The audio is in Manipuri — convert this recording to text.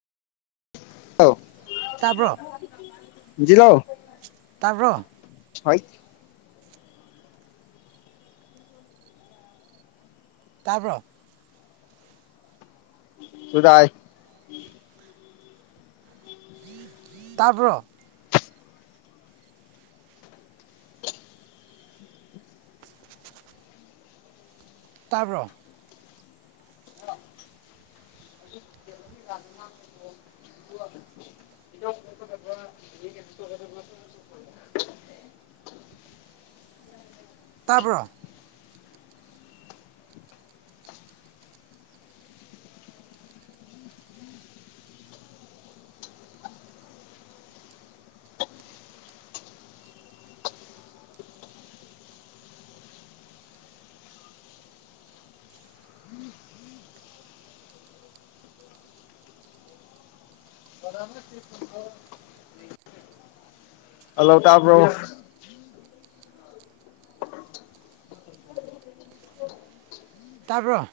ꯑꯥꯎ ꯇꯥꯕ꯭ꯔꯣ ꯖꯂꯣ ꯇꯥꯕ꯭ꯔꯣ ꯍ ꯇꯥꯕ꯭ꯔꯣ ꯁꯨꯗꯥꯏ ꯇꯄ ꯇꯥꯕ꯭ꯔꯣ ꯇꯥꯕ꯭ꯔꯣ ꯔ ꯍꯜꯂꯣ ꯇꯥꯕ꯭ꯔꯣ ꯇꯥꯕ꯭ꯔꯣ